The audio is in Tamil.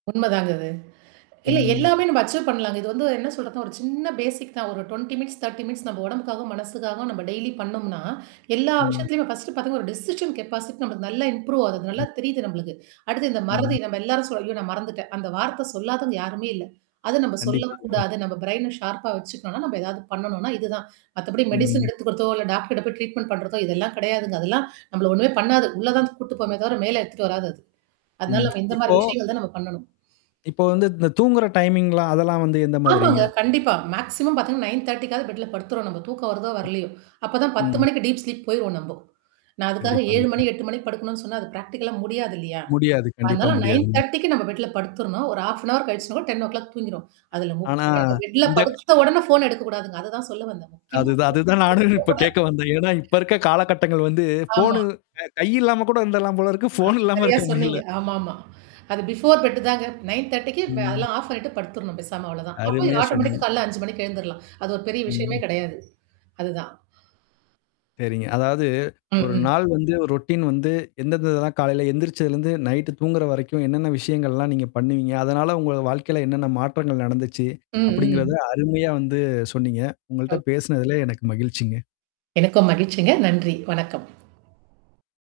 உண்மதாங்க அது. இல்ல ம். எல்லாமே நம்ம அக்சப் பண்ணலாங்க. இது வந்து என்ன சொல்றது ஒரு சின்ன பேசிக் தான். ஒரு 20, 30 நம்ம உடம்புக்காகவும், மனசுக்காகவும் நம்ம டெய்லி பண்ணோம்னா, எல்லா ம். விஷயத்தலயுமே ஃபர்ஸ்ட் பார்த்தீங்கானா ஒரு டெசிஷன் கெப்பாசிட்டி நம்மக்கு நல்லா இம்ப்ரூவ் ஆகுது. நல்லா [unintelligible] தெரியுது நம்மளுக்கு. அடுத்து இந்த மறதி ம். நம்ம எல்லாரும் சொல்ல ஐயோ நான் மறந்துட்டேன். அந்த வார்த்த சொல்லாதவங்க யாருமே இல்ல. அது நம்ம கண்டிப்பாங்க. சொல்லக்கூடாது. நம்ம பிரைன ஷார்பா வச்சுக்கணோம்னா நம்ம எதாவது பண்ணணும்னா இதுதான். மத்தபடி மெடிசின் ம். எடுத்துக்கிறதோ, இல்ல டாக்டர்ட்ட போய் ட்ரீட்மெண்ட் பண்றதோ, இதெல்லாம் கிடையாதுங்க. அதெல்லாம் நம்மள ஒண்ணுமே பண்ணாது. உள்ள தான் கூட்டுட்டு போகுமே தவிர மேல எடுத்துட்டு வராது அது. அதனால ம். நம்ம இந்த மாரி இப்போ விஷயங்கள் தான் நம்ம பண்ணணும். இப்போ வந்து இந்த தூங்குற டைமிங்லாம் அதெல்லாம் வந்து எந்த மாதிரிங்க? ஆமாங்க. கண்டிப்பா. மேக்ஸிமம் பார்த்தீங்கன்னா 9.30 க்காவது பெட்ல படுத்துறணும் நம்ம தூக்கம் வருதோ ம். வரலையோ! அப்ப தான் 10 ம். மணிக்கு டீப் ஸ்லிப் போயிருவோம் நம்போ. நான் அதுக்காக 7 கண்டிப்பாங்க. மணி, 8 மணிக்கு படுக்கணும்னு சொன்னா, அது பிராக்டிகலா முடியாது இல்லையா? முடியாது. கண்டிப்பா அதனால நைன் முடியாதுங். தர்டி க்கு நம்ம பெட்ல படுத்துறணும். ஒரு 1/2 கழிச்சு, 10 ஓ கிளாக் தூங்கிருவோம். அதுல ஆனா, முக்கியமா நம்ம பெட்ல இந்தட் படுத்த உடனே ஃபோன் எடுக்கக்கூடாதுங்க. அததான் சொல்ல வந்தேன். முக்கியமா ஃபோன் அதுதான் அதுதான் நானு இப்ப கேட்க வந்தேன். ஏன்னா இப்ப எடுக்கக்கூடாது. இருக்க காலகட்டங்கள் வந்து ஆமா. ஃபோனு அ க கை இல்லாம கூட இருந்துறலாம் போல இருக்கு. ஆ ஃபோன் இல்லாம சரியா இருக்க சொன்னீங்க. முடியல. ஆமாமா. அது பிஃபோர் பெட் தாங்க. 9.30 க்கு ம் அதெல்லாம் ஆஃப் ஆண்ணிட்டு படுத்துரணும். பேசாம அவ்வளோ தான். அப்ப அருமையா சொன்னீங்க. ஆட்டோமேட்டிக் காலையில 5 மணிக்கு எழுந்துடலாம். அது ஒரு பெரிய விஷயமே ம். கிடையாது. அதுதான். சரிங்க. அதாவது ம், ஒரு ம். நாள் வந்து ரொட்டீன் வந்து எந்தெந்ததெல்லாம் காலையில எந்திரிச்சதுலருந்து, நைட்டு தூங்குற வரைக்கும் என்னென்ன விஷயங்கள்லாம் நீங்க பண்ணுவீங்க? அதனால உங்க வாழ்க்கையில என்னென்ன மாற்றங்கள் நடந்துச்சு? ம், அப்படிங்கிறத ம். அருமையா வந்து சொன்னீங்க. உங்கள்ட்ட ஓகே. பேசினதுல எனக்கு மகிழ்ச்சிங்க. எனக்கும் மகிழ்ச்சிங்க. நன்றி. வணக்கம்.